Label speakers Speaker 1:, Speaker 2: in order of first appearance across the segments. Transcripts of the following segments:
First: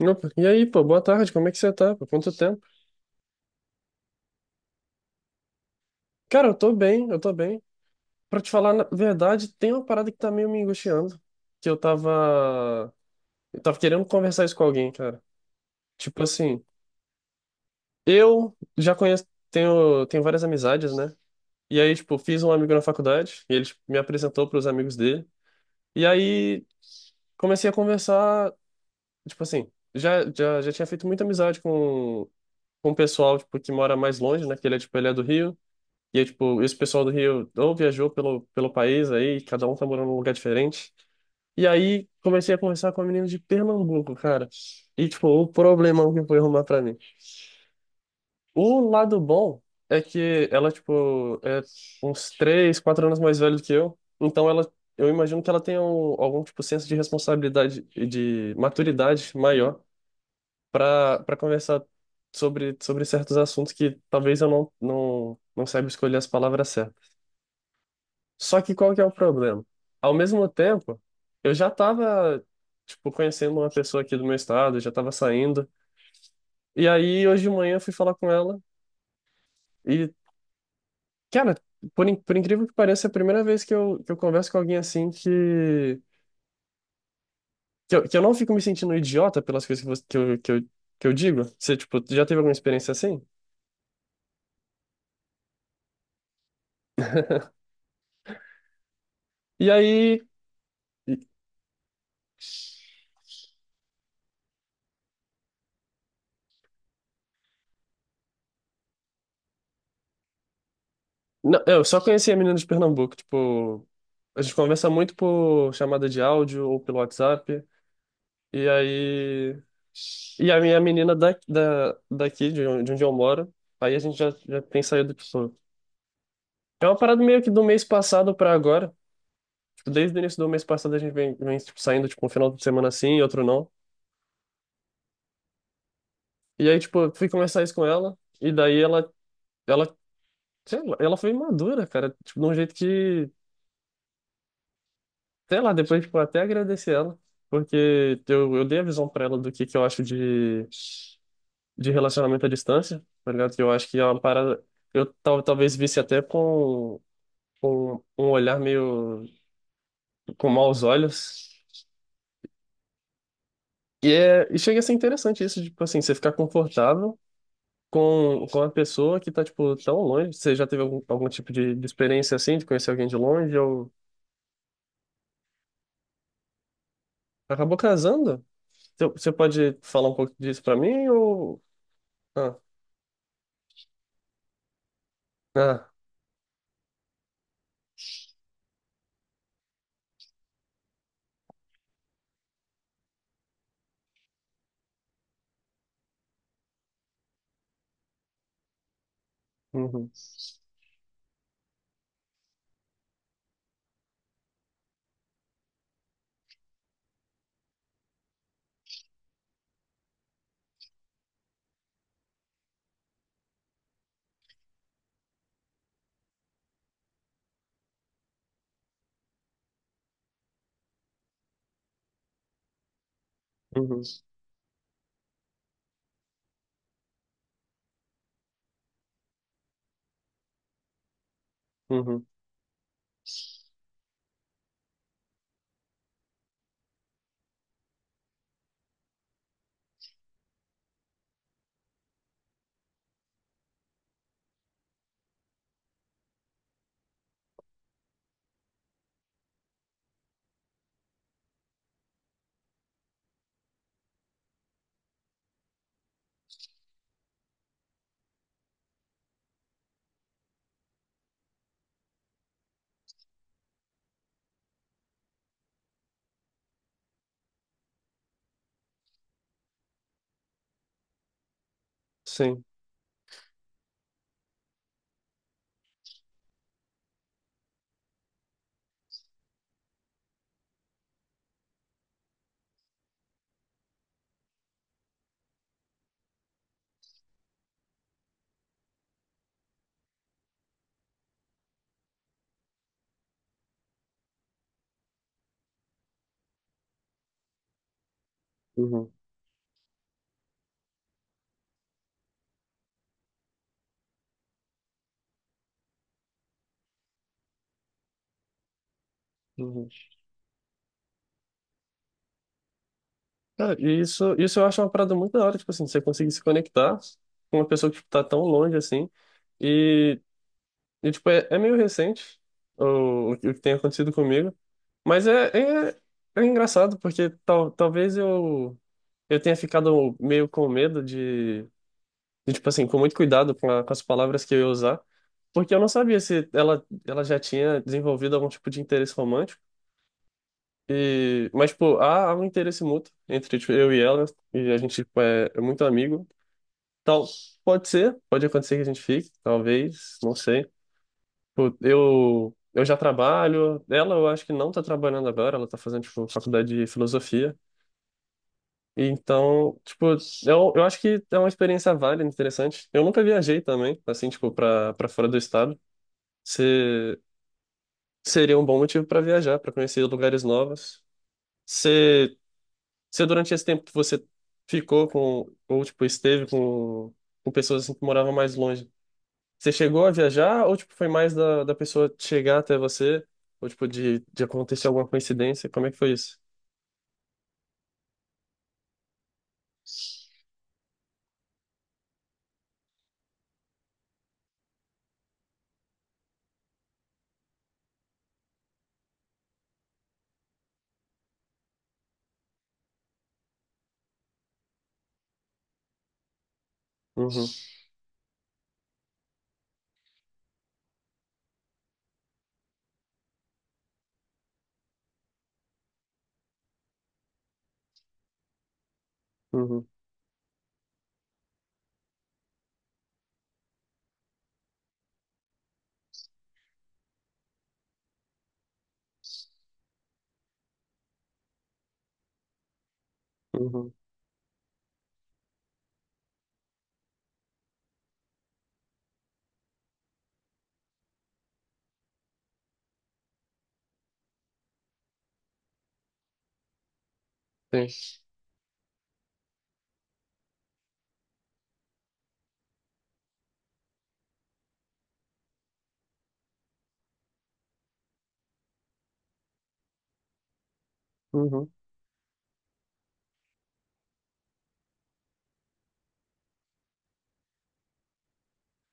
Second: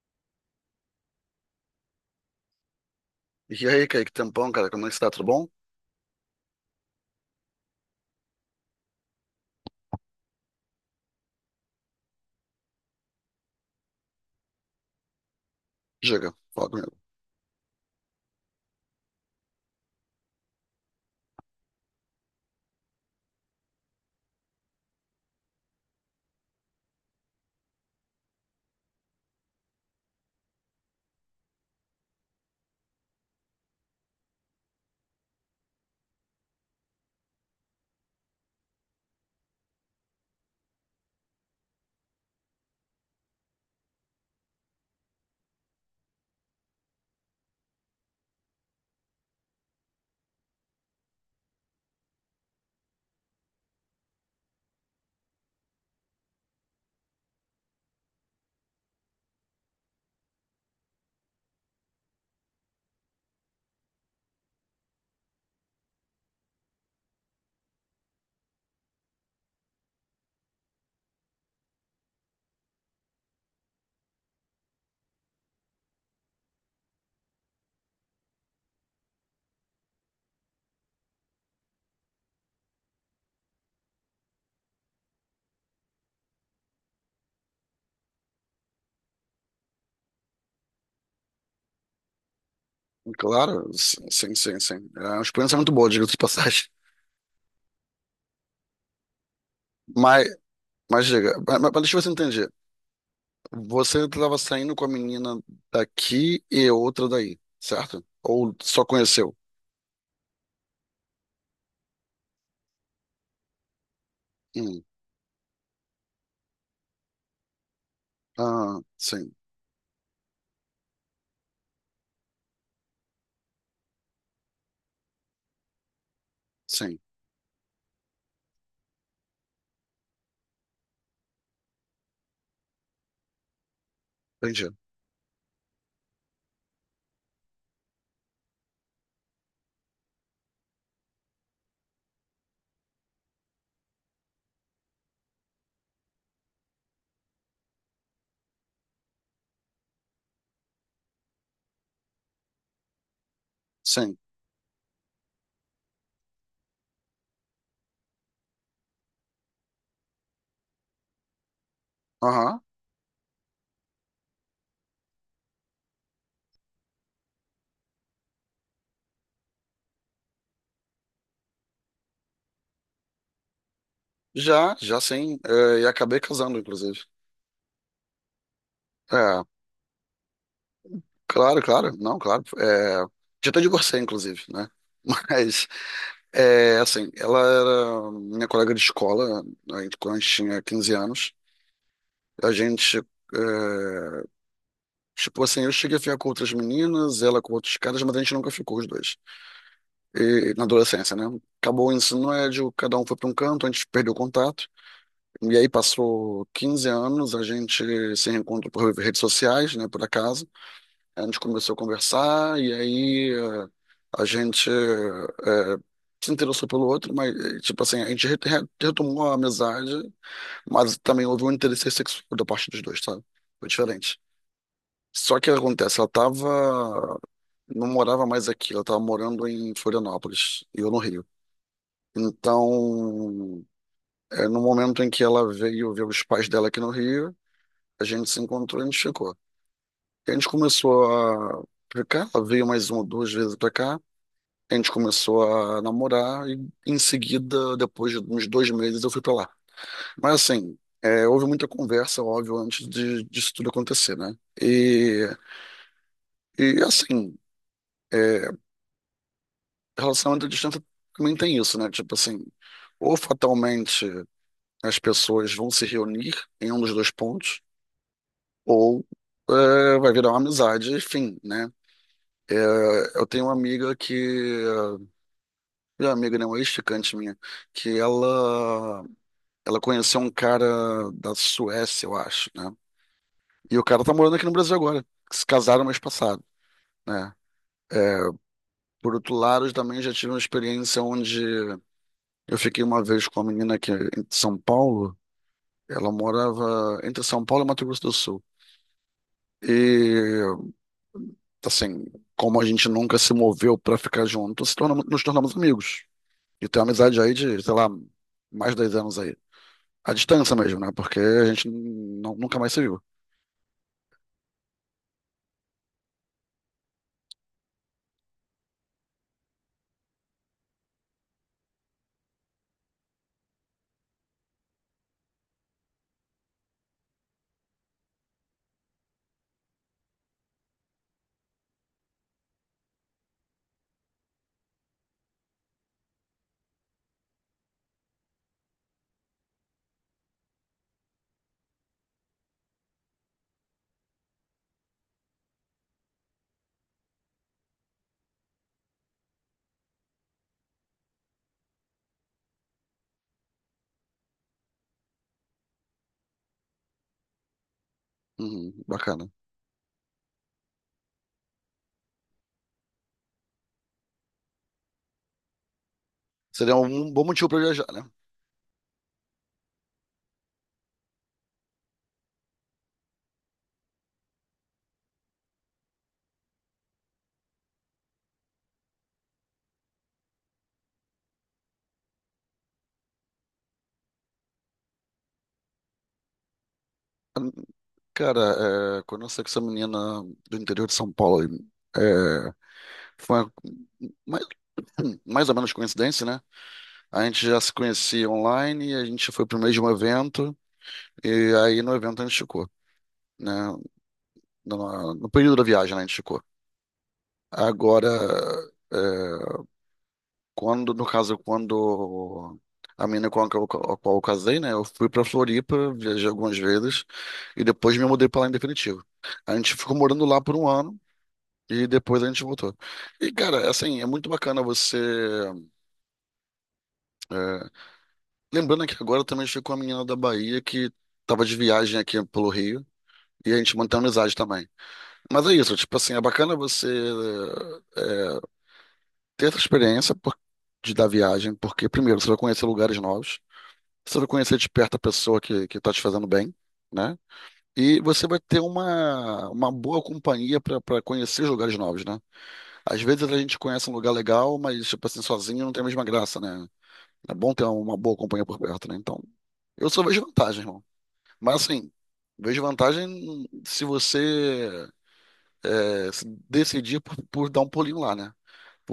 Speaker 1: Opa, e aí, pô, boa tarde, como é que você tá? Por quanto tempo?
Speaker 2: E aí, Kaique, tempão, cara, como é que você tá? Tudo bom?
Speaker 1: Cara, eu tô bem, eu tô bem. Pra te falar na verdade, tem uma parada que tá meio me angustiando, que eu tava querendo conversar isso com alguém, cara. Tipo
Speaker 2: Diga,
Speaker 1: assim,
Speaker 2: fala comigo.
Speaker 1: eu já conheço, tenho várias amizades, né? E aí, tipo, fiz um amigo na faculdade, e ele tipo, me apresentou pros amigos dele. E aí, comecei a conversar, tipo assim, já tinha feito muita amizade com o pessoal, tipo, que mora mais longe, né? Que ele é, tipo, ele é do Rio. E aí, tipo, esse pessoal do Rio ou viajou pelo país aí, cada um tá morando num lugar diferente. E aí comecei a conversar com a menina de Pernambuco, cara. E, tipo, o problemão que foi arrumar pra mim. O lado bom é que ela, tipo, é uns 3, 4 anos mais velha do que eu. Então ela, eu imagino que ela tenha algum tipo senso de responsabilidade e de maturidade maior pra para conversar sobre certos assuntos que talvez eu não saiba escolher as palavras certas. Só que qual que é o problema? Ao mesmo tempo, eu já tava, tipo, conhecendo uma pessoa aqui do meu estado, já tava saindo. E aí, hoje de manhã, eu fui falar com ela. E, cara, por incrível que pareça, é a primeira vez que eu converso com alguém assim que eu não fico me sentindo idiota pelas coisas que, você- que, eu, que, eu, que eu digo. Você, tipo, já teve alguma experiência assim?
Speaker 2: Claro, sim, sim, sim. Sim. É uma experiência é muito boa, diga-se de passagem.
Speaker 1: E aí,
Speaker 2: Mas, mas
Speaker 1: e-
Speaker 2: diga, mas deixa eu ver se eu entendi. Você estava saindo com a menina daqui e outra daí, certo? Ou só conheceu?
Speaker 1: não, eu só conheci a menina de Pernambuco, tipo, a gente
Speaker 2: Hum.
Speaker 1: conversa muito por chamada de áudio ou pelo WhatsApp. E
Speaker 2: Ah, sim,
Speaker 1: aí. E a minha menina daqui, de onde eu moro, aí a gente já tem saído com isso. É uma
Speaker 2: sim,
Speaker 1: parada meio que do mês passado pra agora. Tipo, desde o início do mês passado a gente vem tipo, saindo, tipo, um final de semana assim e outro não.
Speaker 2: entendi.
Speaker 1: E aí, tipo, eu fui conversar isso com ela, e daí ela, sei lá, ela foi madura, cara, tipo, de um jeito que, sei lá, depois, tipo, até agradeci ela, porque eu dei a visão pra ela do que eu acho de relacionamento à distância, tá ligado? Que eu acho que é
Speaker 2: Sim,
Speaker 1: uma parada. Eu talvez visse até com um olhar meio com maus olhos.
Speaker 2: aham.
Speaker 1: E chega a ser interessante isso, tipo assim, você ficar confortável com a pessoa que tá, tipo, tão longe. Você já teve algum tipo de experiência assim, de conhecer alguém de longe, ou
Speaker 2: Já, já sim. É, e acabei casando, inclusive.
Speaker 1: acabou casando? Você
Speaker 2: É,
Speaker 1: pode falar um pouco disso pra mim, ou...
Speaker 2: claro, claro, não, claro.
Speaker 1: Ah,
Speaker 2: É, já até divorciei, inclusive, né? Mas.
Speaker 1: ah,
Speaker 2: É, assim, ela era minha colega de escola, aí quando a gente tinha 15 anos. A gente, é, tipo assim, eu cheguei a ficar com outras meninas, ela com outros caras, mas a gente nunca ficou os dois.
Speaker 1: uhum,
Speaker 2: E, na adolescência, né? Acabou o ensino médio, cada um foi para um canto, a gente perdeu o contato. E aí passou 15 anos, a gente se reencontrou por redes sociais, né, por acaso. A gente começou a conversar, e aí é, a gente é, se interessou pelo outro, mas, eh, tipo assim, a gente retomou a amizade. Mas também houve um interesse sexual da parte dos dois, sabe? Foi
Speaker 1: uhum,
Speaker 2: diferente. Só que o que acontece, ela tava, não morava mais aqui, ela tava morando em Florianópolis e eu no Rio.
Speaker 1: uhum,
Speaker 2: Então, é, no momento em que ela veio ver os pais dela aqui no Rio, a gente se encontrou e a gente ficou. E a gente começou a ficar, ela veio mais uma ou duas vezes pra cá, a gente começou a namorar e, em seguida, depois de uns 2 meses, eu fui pra lá. Mas assim, é, houve muita conversa, óbvio, antes de, disso tudo acontecer, né? E, e assim, é, relacionamento à distância também tem isso, né? Tipo assim, ou fatalmente as pessoas vão se reunir em um dos dois pontos, ou é, vai virar uma amizade, enfim, né? É,
Speaker 1: sim,
Speaker 2: eu tenho uma amiga que, minha amiga, né, uma ex-ficante minha, que ela conheceu um cara da Suécia, eu acho, né? E o cara tá morando aqui no Brasil agora, que se casaram mês passado. Né? É, por outro lado, eu também já tive uma experiência onde eu fiquei uma vez com uma menina que é em São Paulo, ela morava entre São Paulo e Mato Grosso do Sul.
Speaker 1: uhum,
Speaker 2: E assim, como a gente nunca se moveu pra ficar junto, se tornamos, nos tornamos amigos. E tem uma amizade aí de, sei lá, mais de 10 anos aí.
Speaker 1: uhum.
Speaker 2: À distância mesmo, né? Porque a gente nunca mais se viu.
Speaker 1: Cara, e isso, eu acho uma parada muito da hora, tipo assim, você conseguir se conectar com uma pessoa que tipo, tá tão longe assim. E, e tipo, é meio recente o que tem acontecido comigo. Mas é, é, é, engraçado, porque talvez eu tenha ficado meio com medo de, tipo assim, com muito cuidado com as palavras que eu ia usar. Porque eu não sabia se ela já tinha desenvolvido algum tipo de interesse romântico. E, mas, tipo, há um interesse mútuo entre, tipo, eu e ela, e a gente, tipo, é muito amigo. Tal, pode ser, pode acontecer que a gente fique, talvez, não sei. Tipo, eu já trabalho, ela eu acho que não tá trabalhando agora, ela tá fazendo, tipo, faculdade de filosofia.
Speaker 2: Uhum,
Speaker 1: E
Speaker 2: bacana.
Speaker 1: então, tipo, eu acho que é uma experiência válida, interessante. Eu nunca viajei também, assim, tipo, pra fora do estado.
Speaker 2: Seria um
Speaker 1: Se,
Speaker 2: bom motivo pra viajar, né?
Speaker 1: seria um bom motivo pra viajar, pra conhecer lugares novos. Você Você, durante esse tempo que você ficou ou, tipo, esteve com pessoas assim que moravam mais longe, você chegou a viajar ou, tipo, foi mais da pessoa chegar até você? Ou, tipo, de acontecer alguma coincidência? Como é que foi isso?
Speaker 2: Cara, é, quando eu saí com essa menina do interior de São Paulo, foi mais, mais ou menos coincidência, né? A gente já se conhecia online, a gente foi pro mesmo evento, e aí no evento a gente ficou, né? No período da viagem, né, a gente ficou.
Speaker 1: Uhum,
Speaker 2: Agora, é, quando, no caso, quando a menina com a qual eu casei, né? Eu fui pra Floripa, viajei algumas vezes, e depois me mudei pra lá em definitivo. A gente
Speaker 1: uhum,
Speaker 2: ficou morando lá por um ano, e depois a gente voltou. E, cara, assim, é muito bacana você é, lembrando que agora eu também estive com uma menina da Bahia que tava de viagem aqui pelo Rio e a gente
Speaker 1: uhum,
Speaker 2: mantém amizade também. Mas é isso, tipo assim, é bacana você é, ter essa experiência de da viagem, porque primeiro você vai conhecer lugares novos, você vai conhecer de perto a pessoa que tá te fazendo bem, né?
Speaker 1: tem.
Speaker 2: E você vai ter uma boa companhia para conhecer lugares novos, né? Às vezes a gente conhece um lugar legal, mas tipo assim, sozinho não tem a mesma graça, né? É bom ter uma boa companhia por perto, né? Então, eu só vejo vantagem, irmão. Mas
Speaker 1: Uhum,
Speaker 2: assim, vejo vantagem se você é, se decidir por dar um pulinho lá, né?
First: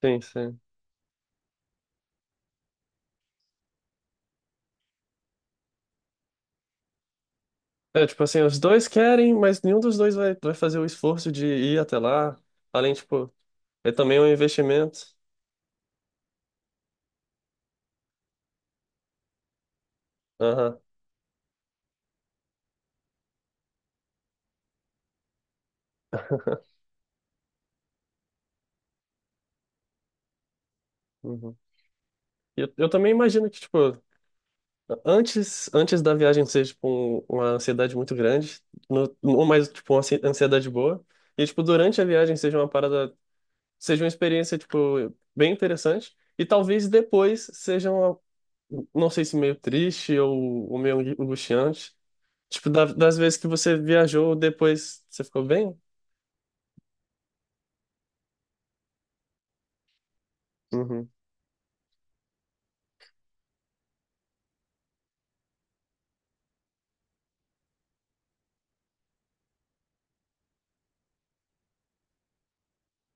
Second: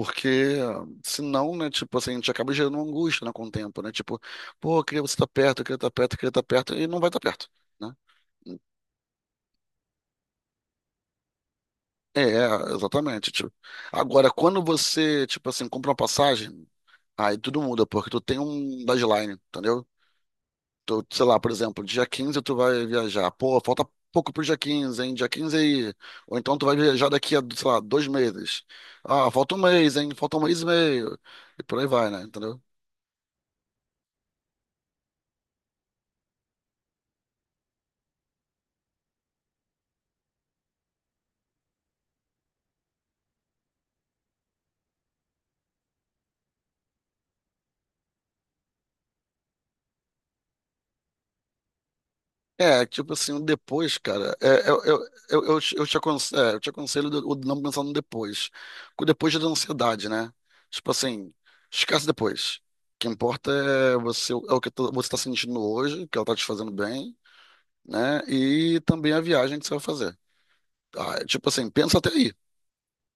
Speaker 1: tem, sim.
Speaker 2: senão, né, tipo assim, a gente acaba gerando uma angústia, né, com o tempo, né? Tipo, pô, eu queria você estar perto, eu queria estar perto, eu queria estar perto, e não vai estar perto, né?
Speaker 1: É, tipo assim, os dois querem, mas nenhum dos dois vai fazer o esforço de ir até
Speaker 2: É,
Speaker 1: lá.
Speaker 2: é,
Speaker 1: Além,
Speaker 2: exatamente,
Speaker 1: tipo,
Speaker 2: tipo.
Speaker 1: é também um
Speaker 2: Agora, quando
Speaker 1: investimento.
Speaker 2: você, tipo assim, compra uma passagem, aí tudo muda, porque tu tem um deadline, entendeu?
Speaker 1: Aham,
Speaker 2: Tu, sei lá, por exemplo, dia 15 tu vai viajar. Pô, falta pouco pro dia 15, hein? Dia 15 aí. Ou então tu vai viajar daqui a, sei lá, 2 meses. Ah, falta um mês, hein? Falta um mês e meio.
Speaker 1: uhum.
Speaker 2: E por aí vai, né? Entendeu?
Speaker 1: E eu também imagino que, tipo, Antes da viagem ser, tipo, uma ansiedade muito grande, no, ou mais, tipo, uma ansiedade boa, e, tipo, durante a viagem seja uma parada, seja uma experiência, tipo, bem interessante, e talvez depois seja uma, não sei se meio triste ou meio angustiante, tipo,
Speaker 2: É, tipo
Speaker 1: das vezes
Speaker 2: assim,
Speaker 1: que você
Speaker 2: depois,
Speaker 1: viajou,
Speaker 2: cara, é,
Speaker 1: depois você ficou
Speaker 2: eu te
Speaker 1: bem?
Speaker 2: eu te eu te aconselho, de- o de não pensar no depois. Porque o depois já dá ansiedade, né? Tipo
Speaker 1: Uhum,
Speaker 2: assim, esquece depois. O que importa é você, é o que você tá sentindo hoje, que ela tá te fazendo bem, né? E também a viagem que você vai fazer. Ah, é tipo assim, pensa até aí.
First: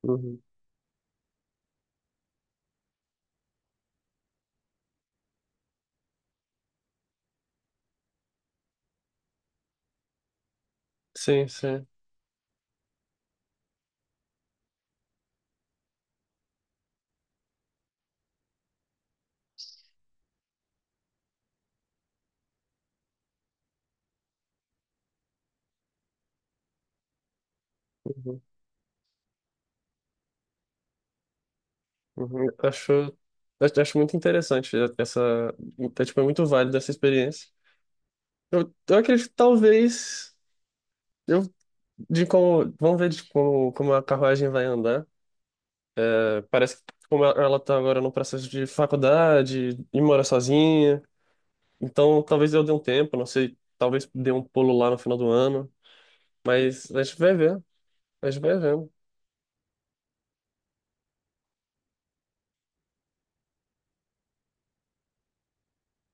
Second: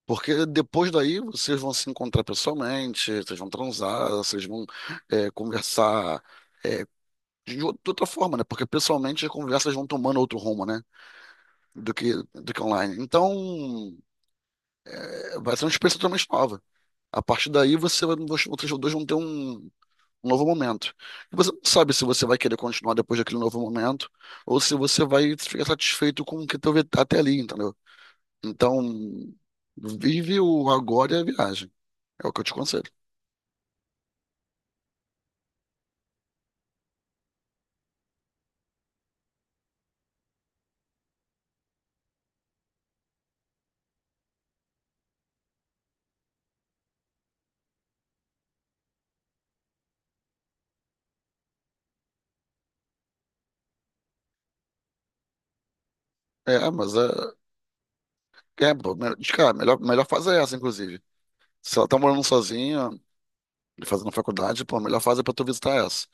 Speaker 1: uhum.
Speaker 2: Porque depois daí vocês vão se encontrar pessoalmente, vocês vão transar, vocês vão é, conversar é, de de outra forma, né? Porque pessoalmente as conversas vão tomando outro rumo, né?
Speaker 1: Sim, sim.
Speaker 2: Do que online. Então, é, vai ser uma experiência totalmente nova. A partir daí, você, vocês dois vão ter um, um novo momento. E você não sabe se você vai querer continuar depois daquele novo momento, ou se você vai ficar satisfeito com o que teve até ali, entendeu?
Speaker 1: Uhum,
Speaker 2: Então, vive o agora e a viagem. É o que eu
Speaker 1: uhum.
Speaker 2: te aconselho.
Speaker 1: Acho muito interessante essa, é, tipo, é muito válida essa experiência. Eu acredito que talvez eu de como vamos ver de como a carruagem vai andar. É, parece que como ela tá agora no processo de faculdade e mora sozinha, então talvez eu dê um tempo, não sei, talvez dê um pulo lá no final do ano,
Speaker 2: É,
Speaker 1: mas
Speaker 2: mas
Speaker 1: a gente vai
Speaker 2: é.
Speaker 1: ver, a gente vai
Speaker 2: É,
Speaker 1: vendo.
Speaker 2: pô, de cara, melhor, melhor fase é essa, inclusive. Se ela tá morando sozinha e fazendo faculdade, pô, a melhor fase é pra tu visitar essa.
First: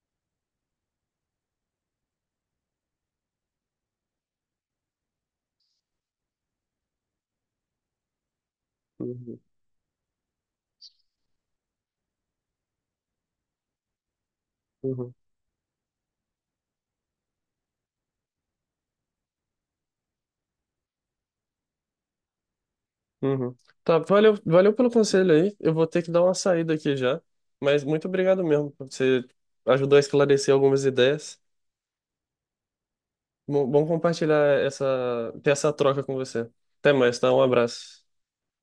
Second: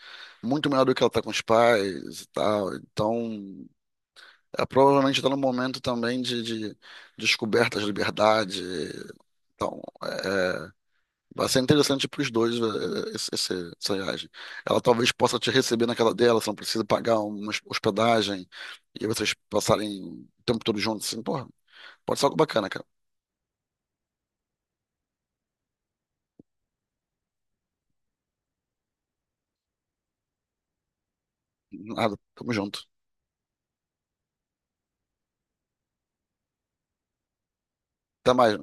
Speaker 2: Muito melhor do que ela tá com os pais e tal. Então, é, provavelmente tá num momento também de descoberta de liberdade.
Speaker 1: Uhum,
Speaker 2: Então, é, vai ser interessante para os dois, eh, essa viagem. Ela talvez
Speaker 1: uhum,
Speaker 2: possa te receber na casa dela, você não precisa pagar uma hospedagem e vocês passarem o tempo todo juntos. Assim, porra, pode ser algo bacana, cara.
Speaker 1: uhum. Tá, valeu, valeu pelo conselho aí. Eu vou ter que dar uma saída aqui já, mas muito obrigado mesmo, você ajudou a esclarecer algumas ideias.
Speaker 2: Nada, tamo junto.
Speaker 1: Bom compartilhar essa, ter essa troca com você. Até mais, tá? Um abraço.
Speaker 2: Até mais.